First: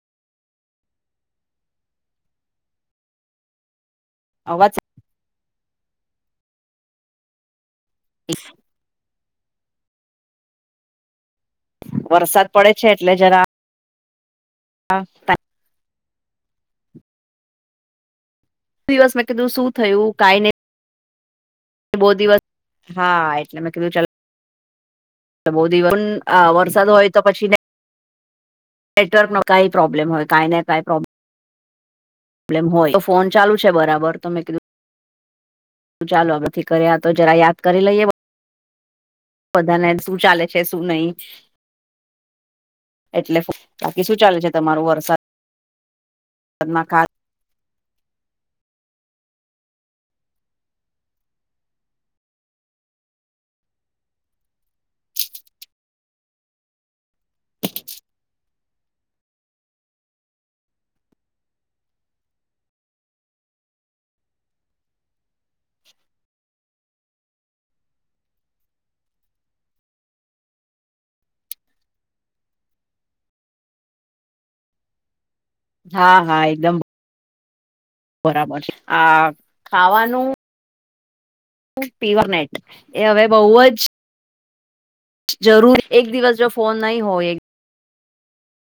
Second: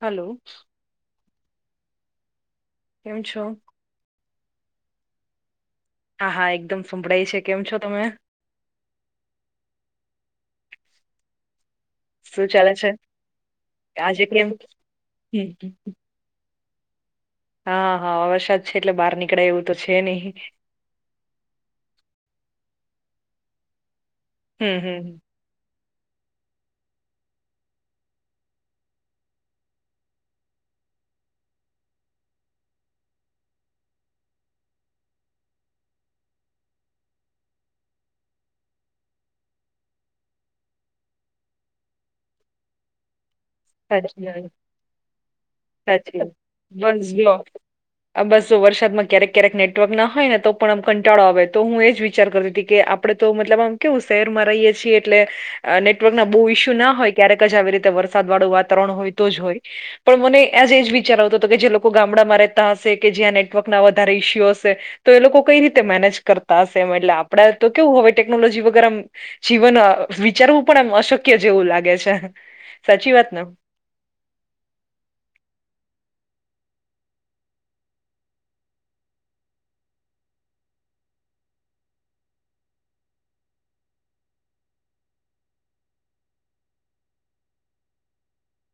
Hello. કેમ છો. અવાજ. હા હા એકદમ સંભળાય છે કેમ છો તમે એ. શું વરસાદ ચાલે પડે છે આજે કેમ. હા. હમ હા હા વરસાદ છે એટલે દિવસ બહાર મેં નીકળે કીધું એવું શું તો છે થયું નહી કઈ નઈ બહુ દિવસ હા એટલે મેં કીધું ચ હમ હમ હ બહ દિવન વરસાદ હોય તો પછી નેટવર્કનો કઈ પ્રોબ્લેમ હોય કઈને કઈ પ્રોબ્લેમ હોય તો ફોન ચાલુ છે બરાબર તો મેં કીધું શું ચાલો આ બથી કર્યા તો જરા યાદ કરી લઈએ બધાને શું ચાલે છે શું નહી એટલે બાકી શું સાચી ચાલે છે વાન તમારું વરસાદમાં સાચી વા ખા બસ [unintelligible] આ બસ જો વરસાદમાં ક્યારેક ક્યારેક નેટવર્ક ના હોય ને તો પણ આમ કંટાળો આવે તો હું એ જ વિચાર કરતી હતી કે આપડણે તો મતલબ આમ કેવું શેર મરાઈએ છીએ એટલે નેટવર્ક ના બહુ ઈસ્યુ ના હોય ક્યારેક જ આવી રીતે વરસાદ વાળું વાતાવરણ હોય તો જ હોય પણ મને આજ એજ વિચાર આવતો હતો કે જે લોકો ગામડામાં રહેતા હશે કે જ્યાં નેટવર્કના વધારે ઇસ્યુ હશે- તો એ લોકો કઈ રીતે મેનેજ કરતા હશે એ એટલે આપડા તો કેવું હવે ટેકનોલોજી વગર જીવન વિચારવું પણ એમ અશક્ય જેવું લાગે છે. સાચી વાત ને હા હા એકદમ બરાબર છે આ ખાવાનું પીવરનેટ એ હવે બહુ જ જરૂર એક દિવસ જો ફોન નહીં હોય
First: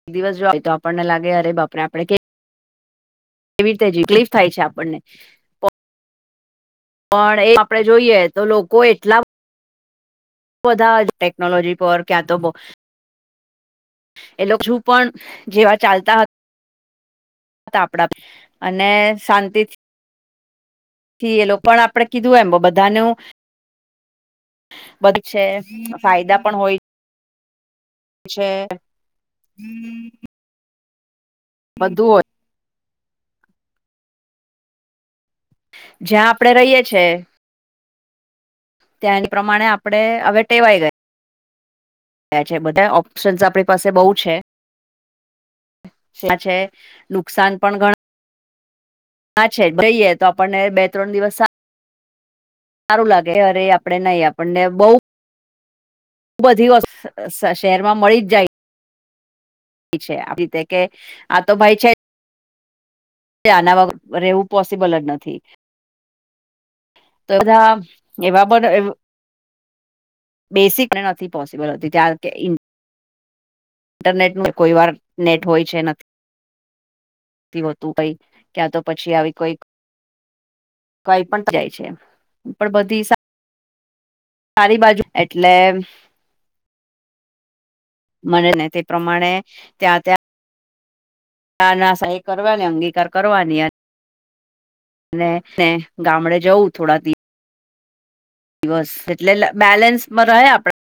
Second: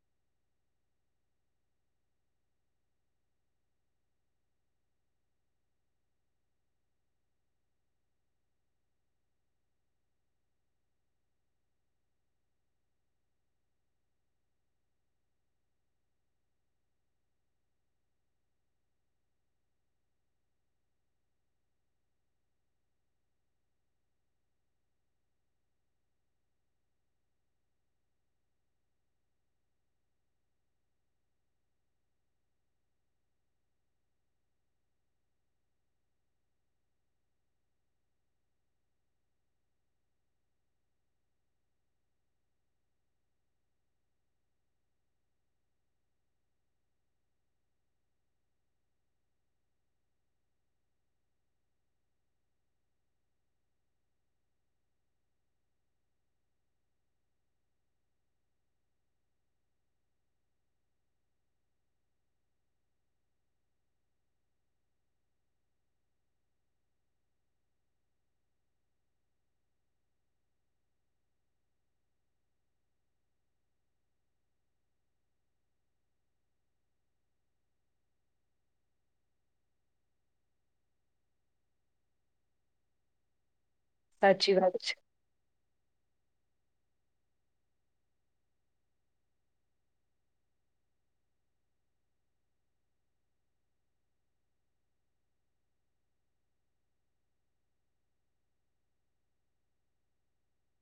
એક દિવસ જો હોય તો આપણને લાગે અરે બાપે આપડણ એવી રીતે તકલીફ થાય છે આપણને પણ એ આપડે જોઈએ તો લોકો એટલા વધધા ટેકનોલોજી પરર ક્યાં તો બ એ લોકો શું પણ જેવા ચાલતા હતા આપડા અને શાંતિથી થી એલો પણ આપડણે કીધું એમ બધાનું બધું છે ફાયદા પણ હોય છે બધું હોય જ્યાં આપડે રહીએ છી ત્યાં પ્રમાણે આપડણે હવે ટેવાઈ ગયા. એ છે બધા ઓપ્શન્સ આપણી પાસે બહુ છે. છે નુકસાન પણ ઘણા હા છે જઈએ તો આપણને બે ત્રણ દિવસ સારું લાગે અરે આપડે નહી આપણને બહ બધી શહેર માં મળી જ જાય છે આવી રીતે કે આ તો ભાઈ છે. આના વ રહેવું પોસિબલ જ નથી. તો બધા એવા પણ બેસિક ને નથી પોસિબલ નથી હોતી ઇન્ટરનેટ ન કોઈ વાર નેટ હોય છે નથી તું પ ક્યાં તો પછી આવી કોઈ કઈ પણ જાય છે પણ બધી સાચી વાત સારી બાજુ એટલે મને ને તે પ્રમાણે ત્યાં ત્યાં ના ના સા એ કરવાની અંગીકાર કરવાની ગામડે જવું થોડા દિવ દિવસ એટલે બેલેન્સ માં રહા આપડે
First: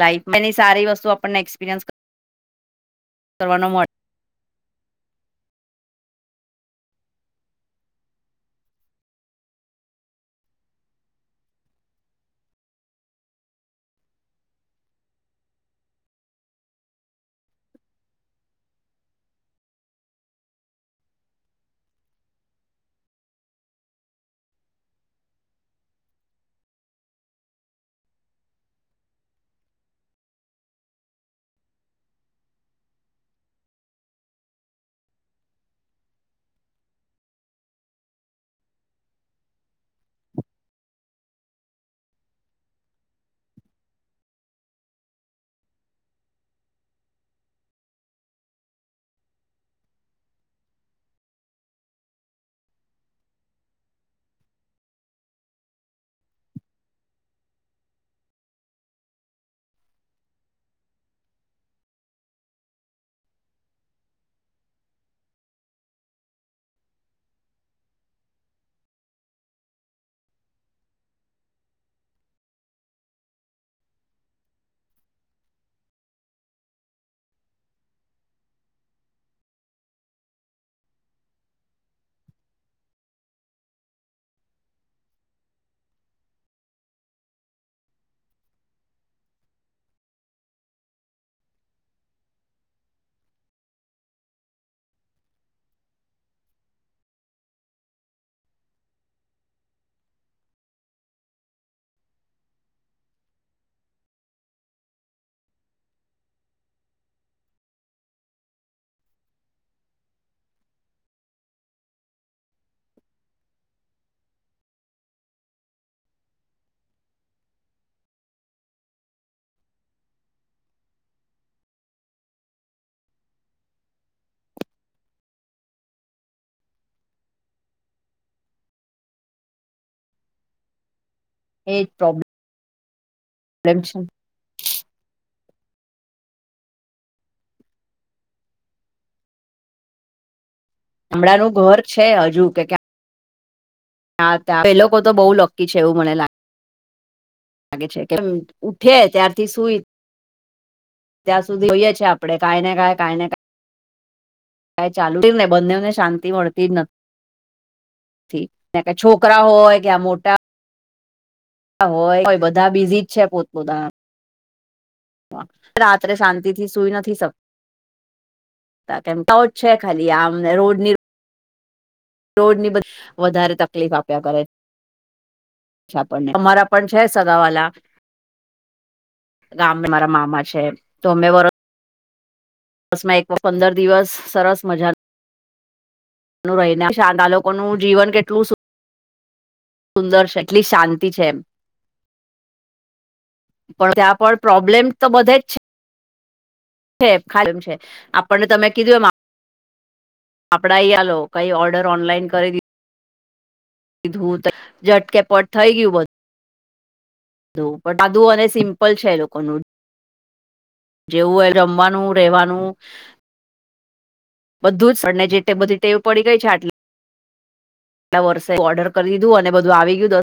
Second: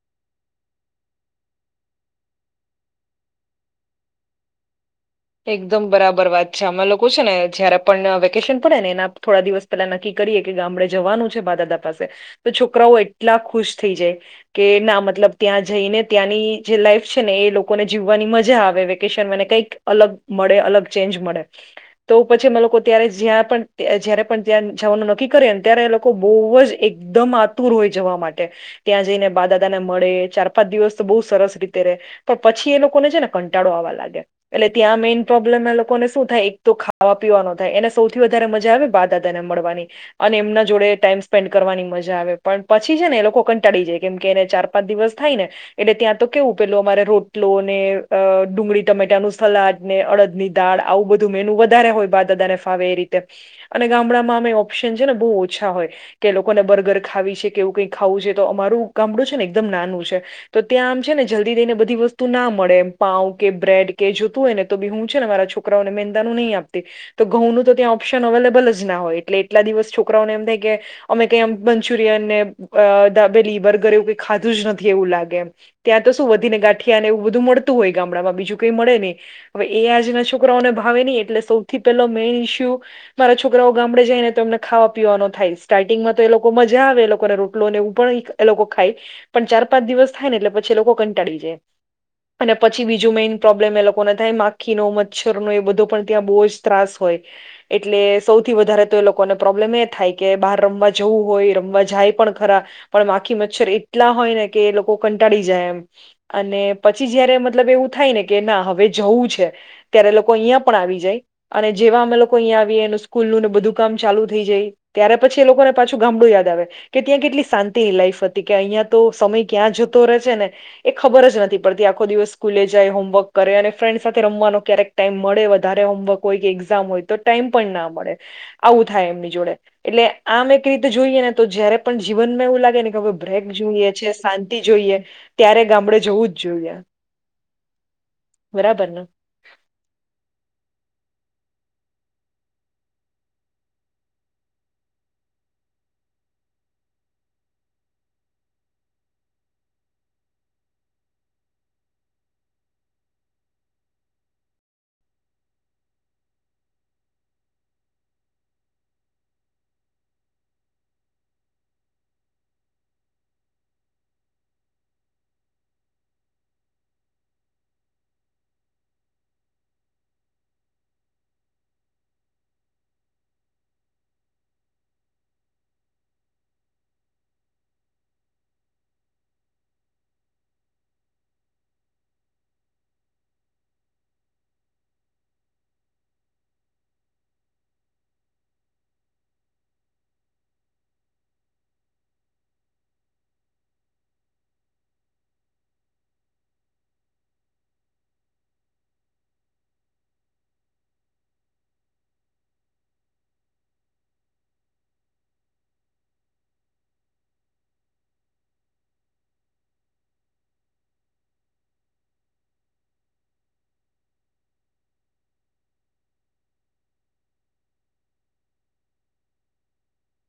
લ એની સારી વસ્તુ આપણને એક્સપિરિયન્સ કરવાનો મળે એકદમ બરાબર વાત છે અમે લોકો છે ને જયારે પણ વેકેશન પડે ને એના થોડા દિવસ પેલા નક્કી કરીએ કે ગામડે જવાનું છે બા દાદા પાસે તો છોકરાઓ એટલા ખુશ થઈ જાય કે ના મતલબ ત્યાં જઈને ત્યાંની જે લાઈફ છે ને એ લોકોને જીવવાની મજા આવે વેકેશનને કઈક અલગ મળે અલગ ચેન્જ મળે તો પછી અ લોકો ત્યારે જ્યાં પણ જયારે પણ ત્યાં જવાનું નક્કી કરે ને ત્યારે એ લોકો બહુ જ એકદમ આતુર હોય જવા માટે ત્યાં જઈને બા દાદા ને મળે ચાર પાંચ દિવસ તો બહુ સરસ રીતે ર રહે પણ પછી એ લોકોને છે ને કંટાળો આવવા લાગે એટલે ત્યાં મેઈન પ્રોબ્લેમ એ લોકોને શું થાય એક તો ખાવા પીવાનો થાય એને સૌથી વધારે મજા આવે બાદા ને મળવાની અને એમના જોડે ટાઈમ સ્પેન્ડ કરવાની મજા આવે પણ પછી છે ને એ લોકો કંટાળી જાય કેમ કે એને ચાર પાંચ દિવસ થાય ને એટલે ત્યાં તો કેવું પેલું અમારે રોટલો ને અ ડુંગળી ટમેટાનું ફલાદ ને અડદ ની દાળ આવું બધું મેન વધારે હોય બા દાદા ને ફાવે એ રીતે અને ગામડામાં અમે ઓપ્શન છે ને બહુ ઓછા હોય કે લોકોને બર્ગર ખાવી છે કેવું કઈ ખાવું છે તો અમારું ગામડું છે ને એકદમ નાનું છે તો ત્યાં આમ છે ને જલ્દી થઈને બધી વસ્તુ ના મળે એમ પાઉ કે બ્રેડ કે જોતું હોય ને તો બી હું છે ને મારા છોકરાઓને મેંદાનું નહીં આપતી તો ઘઉંનું તો ત્યાં ઓપ્શન અવેલેબલ જ ના હોય એટલે એટલા દિવસ છોકરાઓને એમ થાય કે અમે કઈ મંચુરિયન ને અ દાબેલી બર્ગર એવું કઈ ખાધું જ નથી એવું લાગે એમ ત્યાં તો શું વધીને ગાંઠિયાને એવું બધું મળતું હોય ગામડામાં બજું કઈ મળે નહી હવે એ આજના છોકરાઓને ભાવે નહી એટલે સૌથી પેલો મેઈન ઇસ્યુ મારા છોકરાઓ ગામડે જાય ને તો એમને ખાવા પીવાનો થાય સ્ટાર્ટિંગમાં તો એ લોકો મજા આવે એ લોકોને રોટલો ને એવું પણ. એ લોકો ખાય પણ ચાર પાંચ દિવસ થાય ને એટલે પછી એ લોકો કંટાળી જાય. અને પછી બીજું મેન. પ્રોબ્લેમ એ લોકોને થાય માખીનો મચ્છરનોો એ બધો પણ ત્યાં બહુ જ ત્રાસ હોય. એટલે સૌથી વધારે તો એ લોકોને પ્રોબ્લેમ એ થાય કે બહાર રમવા જવું હોય રમવા જાય પણ ખરા. પણ માખી મચ્છર એટલા હોય ને કે એ લોકો કંટાળી જાય એમ. અને પછી જયારે મતલબ એવું થાય ને. કે ના હવે જવું છે ત્યારે લોકો અહીં પણ આવી જાય અને જેવા અમે લોકો. અહીયા આવી અને સ્કૂલ નું ને બધું કામ ચાલુ થઈ જાય ત્યારે પછી એ લોકોને પાછું ગામડું યાદ આવે. કે ત્યાં કેટલી શાંતિની લાઈફ હતી કે અહિયાં તો સમય ક્યાં જતો રહે છે ને. એ ખબર જ નથી પડતી આખો દિવસ સ્કૂલે જાય હોમવર્ક. કરે અને ફ્રેન્ડ સાથે રમવાનો ક્યારેક ટાઈમ મળે વધારે હોમવર્ક હોય કે એક્ઝામ હોય તો ટાઈમ પણ ના મળે. આવું થાય એમની જોડે એટલે આમ એક રીતે જોઈએને. તો એ જય જ પણ પ્રોબ્લેમ જીવનમાં એવું લાગે ને કે હવે બ્રેક જોયઈએ છે. શાંતિ જોઈએ ત્યારે ગામડે જવું જ જોઈએ. બરાબર. હમણાંનું ઘર છે હજુ કે. હા ત્યાં લોકો તો બઉુ લક્કી છે એવું મને લાગે. લાગે છે કેમ ઉઠે ત્યારથી સુઈ. ત્યાં સુધી જોઈએેએ આપણે કાઈ ને ક કઈ ને. ક ચાલુ ને બંનેને શાંતિ મળતી જ નથી. છોકરા હોય કે્યા મોટા. હોય બધા બીઝીજ છે પોતપોતા. રાત્રે શાંતિ થી સુઈ નથી શક. છે ખાલી આમને રોડ ની. રોડ ની બ વધારે તકલીફ આપ્યા કરે. ચછા અમારા પણ છે સગાવાલા. ગામ મારા મામા છે તો અમે વ. બસ માં એક પંદર દિવસ સરસ મજા રહીને સાાંદા લોકો નું જીવન કેટલુ સુંદર છે એટલી શાંતિ છે, એમ પણ ત્યાં પણ પ્રોબ્લેમ તો બધે જ છે. છે ખામ છે આપણને તમે કીધું એમ આપડા ઈ આાલ કઈ ઓર્ડર ઓનલાઈન કરી દી કીધું ઝટકેપટ થઈ ગયું બધુ બટ આધું અને સિમ્પલ છે, લોકોનુ જેવું હોય રમવાનું રહેેવાનુ બધું જને જે બધી ટેવ પડી ગઈ છે, આટલે આટલા વર્ષે ઓર્ડર કરી દીધું અને બધું આવી ગયું દસ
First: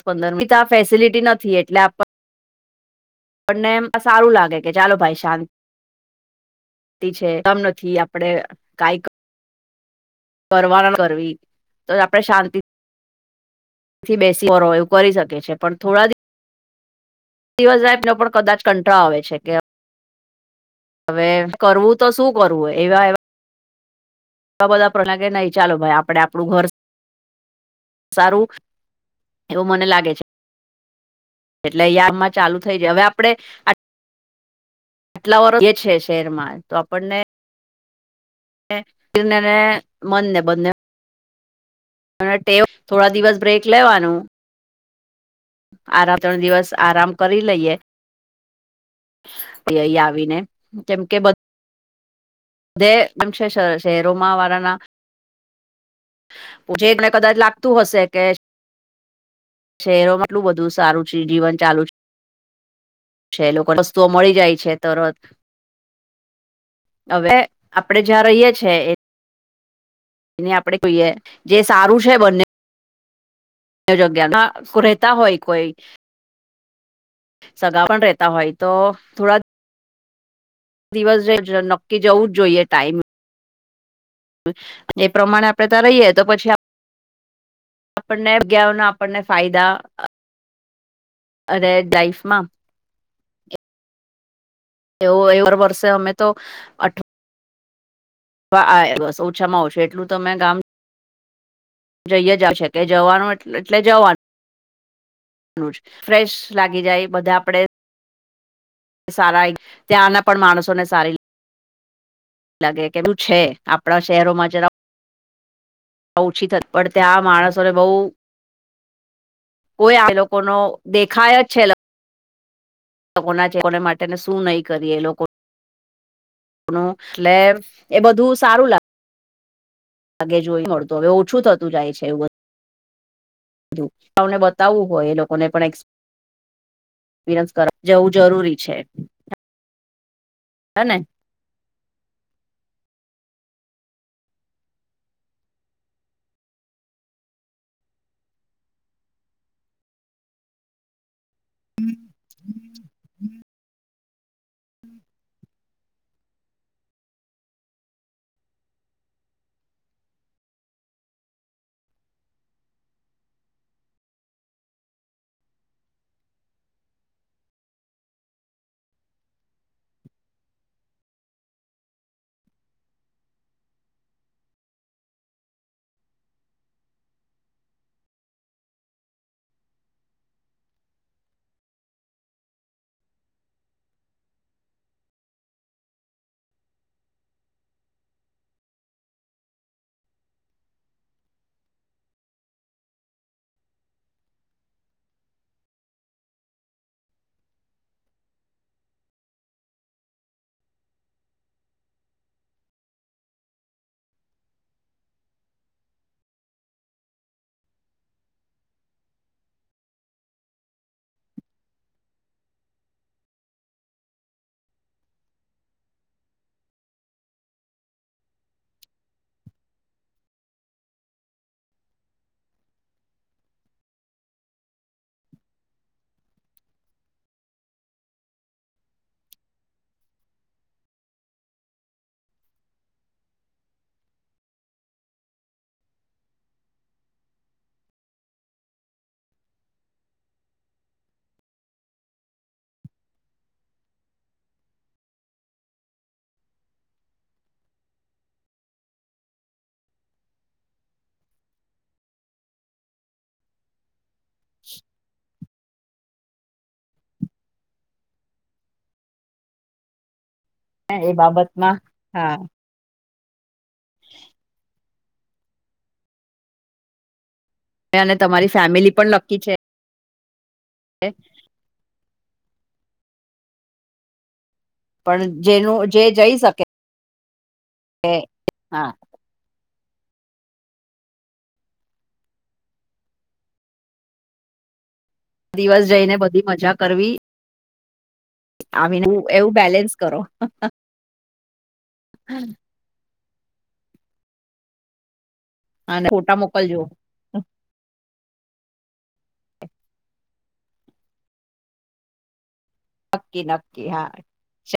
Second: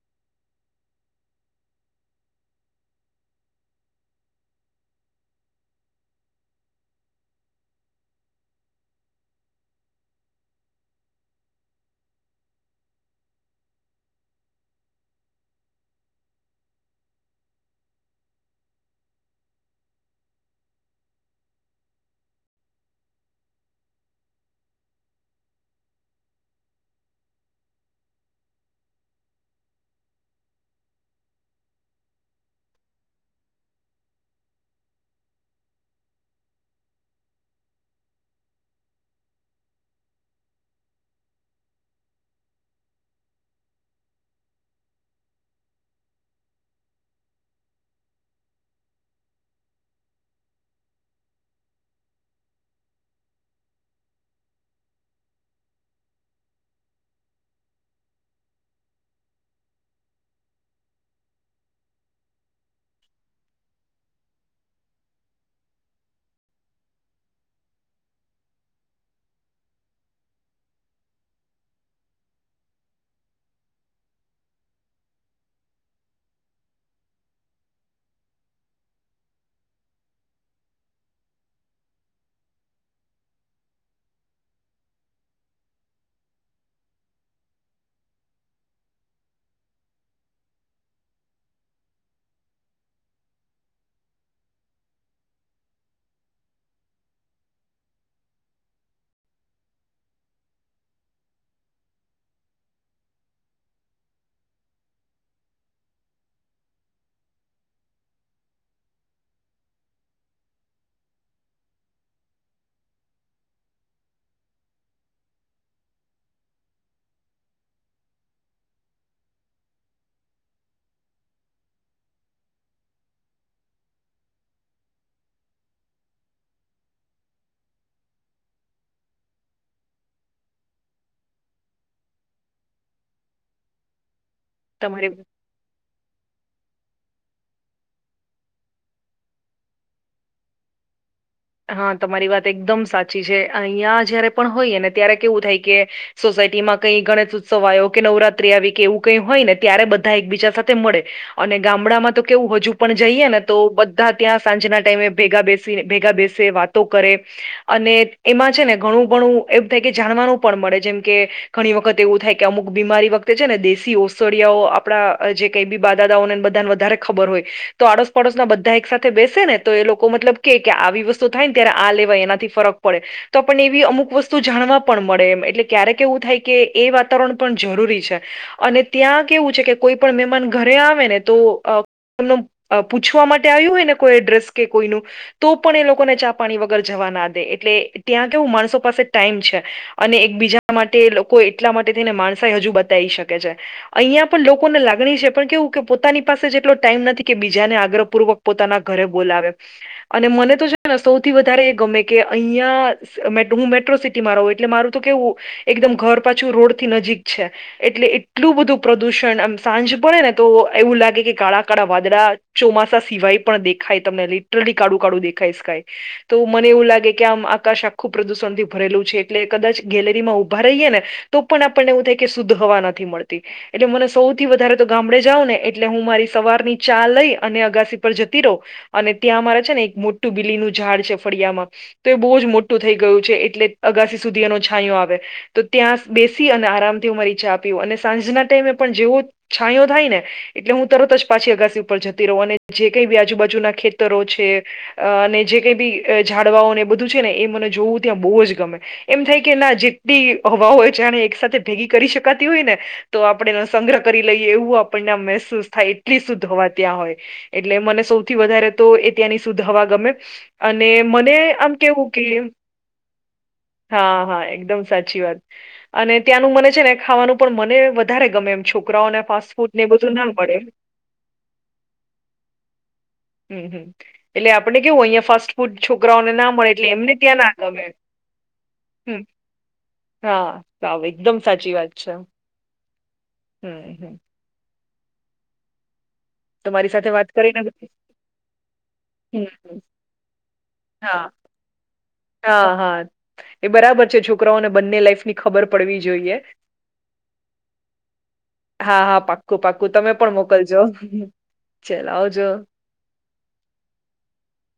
સ પંદરી આ ફેસિલિટી નથી એટલે આપ પણને એ સારું લાગે કે ચાલો ભાઈ શાં મ નથી આપડે કઈ કરવાના કરવી તો આપડે શાંતિ બેસી કરી શકે છે, પણ થોડાિવ દિવસ રાાય નો પણ કદાચ કંટાળ આવે છે, કે હવે કરવું તો શું કરવું એવા વા બધા પ્ર લાગે નહી ચાલો ભાઈ આપડ આપણું ઘર સારું એવું મને લાગે છે. એટલે અહંયા આમાં ચાલુ થઈ જાય, હવે આપડે. આટલા વર્ષ એ છે, શેરમાં તો આપણને કીરને મનને બંને અને ટે થોડા દિવસ બ્રેક લેવાન આરામ ત્રણ દિવસ આરામ કરી લઈએ તે અહીં આવીને કેમ કે બધ દય વિમશે શશેરોમાવરના પછને કદાચ લાગતું હશે કે શહેરોમાં એટલું બધું સારુ છે, જીવન ચાલુ છે. લોકોને વસ્તુઓ મળી જાય છે, તરત હવે આપડે જ્યાં રહીએ છેએ. એને આપડે જોઈએ જે સારું છે, બને જગ્યા ના રહેતા હોય, કોઈ સગા પણ રહેેતા હોય, તો થોડા દિવસ જે નક્કી જવું જ જોઈએ ટાઈમ એ પ્રમાણે આપડે તો રહીએે તો પછી. આપણને જગ્યાઓના આપણને ફાયદા અરે ડ્રાઈફ્ટમા એવું એવાર વર્ષે અમે તો અઠ આ ઓછામાં આવશે એટલું તો મે ગામ. જઈએ જ આવી શકે જવાનું એ એટલે જવાનુ ફ્રેશ લાગી જાય બધા આપડે સારા ત્યાં ના પણ માણસો ને સારી લાગે કેલું છે આપણા શહેરોમાં જ ઓછી થ પણ ત્યાં માણસો ને બહુ કોઈ આ લોકો ન દેખાય જ છે. ના છે કોને માટેને શું નહી કરી એ લોકો એટલે એ બધું સારું લાગ આગે જોઈ મળતું હવે ઓછું થતું જાય છે એવું બધુ બ તને બતાવવું હોય તમારી એ લોકોને પણ એક્સપરીએન્સ કરવા જવું જરૂરી છે. હને હા તમારી વાત એકદમ સાચી છે. અહિયાં જયારે પણ હોઈએ ને ત્યારે કેવું થાય કે સોસાયટીમાં કઈ ગણેશ ઉત્સવ આવ્યો કે નવરાત્રી આવી કે એવું કઈ હોય ને ત્યારે બધા એકબીજા સાથે મળે. અને ગામડામાં તો કેવું હજુ પણ જઈએ. ને તો બધા ત્યાં સાંજના ટાઈમે ભેગા બેસી ભેગા બેસી સે વાતો કરે. અને એમાં છે ને ઘણું ઘણું એમ થાય કે જાણવાનું પણ મળે જેમ કે ઘણી વખત એવું થાય કે અમુક બીમારી વખતે છે ને દેશી ઓસળિયાઓ આપણા જે કઈ બી બાદાદાઓને બધાને વધારે ખબર હોય તો આડોસ પડોશ ના બધા એક સાથે બેસે ને તો એ લોકો મતલબ કે આવી વસ્તુ થાય ને ત્યારે આ લેવાય એનાથી ફરક પડે. તો પણને એવી અમુક વસ્તુ જાણવા પણ મળે એમ એટલે ક્યારેક એવું થાય કે એ વાતાવરણ પણ જરૂરી છે. અને ત્યાં કેવું છે કે કોઈ પણ મહેમાન ઘરે આવે ને તો પૂછવા માટે આવ્યું હોય ને કોઈ એડ્રેસ કે કોઈનું તો પણ એ લોકો લોકોને ચા પાણી વગર જવા ના દે એટલે ત્યાં કેવું માણસો પાસે ટાઈમ છે. અને એકબીજા માટે લોકો એટલા માટે થઈને માણસ એ હજુ બતાવી શકે છે. અહિયાં પણ લોકોને લાગણી છે પણ કેવું કે પોતાની પાસે જેટલો ટાઈમ નથી કે બીજાને આગ્રપૂર્વક પોતાના ઘરે બોલાવે અને મને તો સૌથી વધારે એ ગમે કે અહિયાં હું મેટ્રો સિટીમાં રહું એટલે મારું તો કેવું એકદમ ઘર પાછું રોડથી નજીક છે. એટલે એટલું બધું પ્રદુષણ આમ સાંજ પડે ને તો એવું લાગે કે કાળા કાળા વાદળા ચોમાસા સિવાય પણ દેખાય તમને લિટરલી કાળું કાળું દેખાય સ્કાય. તો મને એવું લાગે કે આમ આકાશ આખું પ્રદૂષણ થી ભરેલું છે. એટલે કદાચ ગેલેરી માં ઊભા રહીએ ને તો પણ આપણને એવું થાય કે શુદ્ધ હવા નથી મળતી. એટલે મને સૌથી વધારે તો ગામડે જાાવ ને એટલે હું મારી સવારની ચા લઈ અને અગાસી પર જતી રહું. અને ત્યાં અમારે છે ને એક મોટું બીલીનું ઝાડ છે ફળિયામાં તો એ બહુ જ મોટું થઈ ગયું છે એટલે અગાસી સુધી એનો છાંયો આવે તો ત્યાં બેસી અને આરામથી હું મારી ચા પીવ અને સાંજના ટાઈમે પણ જેવો છાયો થાય ને એટલે હું તરત જ પાછી અગાસી ઉપર જતી રહું અને જે કઈ બી આજુબાજુના ખેતરો છે. અ અને જે કઈ બી ઝાડવાઓને બધું છે ને એ મને જોવું ત્યાં બહુ જ ગમે. એમ થાય કે એના જેટલી હવાઓ હોય છેને એક સાથે ભેગી કરી શકાતી હોય ને તો આપણે એનો સંગ્રહ કરી લઈએ એવું આપણને આમ મહેસૂસ થાય. કેટલી શુદ્ધ હોવા ત્યાં હોય એટલે મને સૌથી વધારે તો એ ત્યાંની શુદ્ધ હવા ગમે. અને એ મને બાબતમાં આમ કેવું કે હા હા હા એકદમ સાચી વાત અને ત્યાંનું મને છે ને ખાવાનું પણ મન અને વધારે ગમે તમારી એમ ફેમિલી છોકરાઓને ફાસ્ટફૂડ ને એ બધું ના મળે. એક હમ્મ હમ્મ એટલે આપણે કેવું પણ અહંયા ફાસ્ટ ફૂડ જેનું જે છોકરાઓને જઈ ના શકે મળે એટલે એમને ત્યાં ના ગમે. હા હમ હા સાવ એકદમ સાચી વાત છે. હમ્મ હમ્મ દિવસ જઈને બધી મજા તમારી કરવી સાથે વાત કરીને હમ આવીને એવું હમ બેલેન્સ કરો. હા હા હા એ બરાબર છે છોકરાઓને બંને લાઈફની ખબર પડવી અને જોઈએ. ફોટા [inaudible] હા હા પાક્કું પાક્કું તમે પણ મોકલજો, ચલો આવજો. નક્કી નક્કી હા.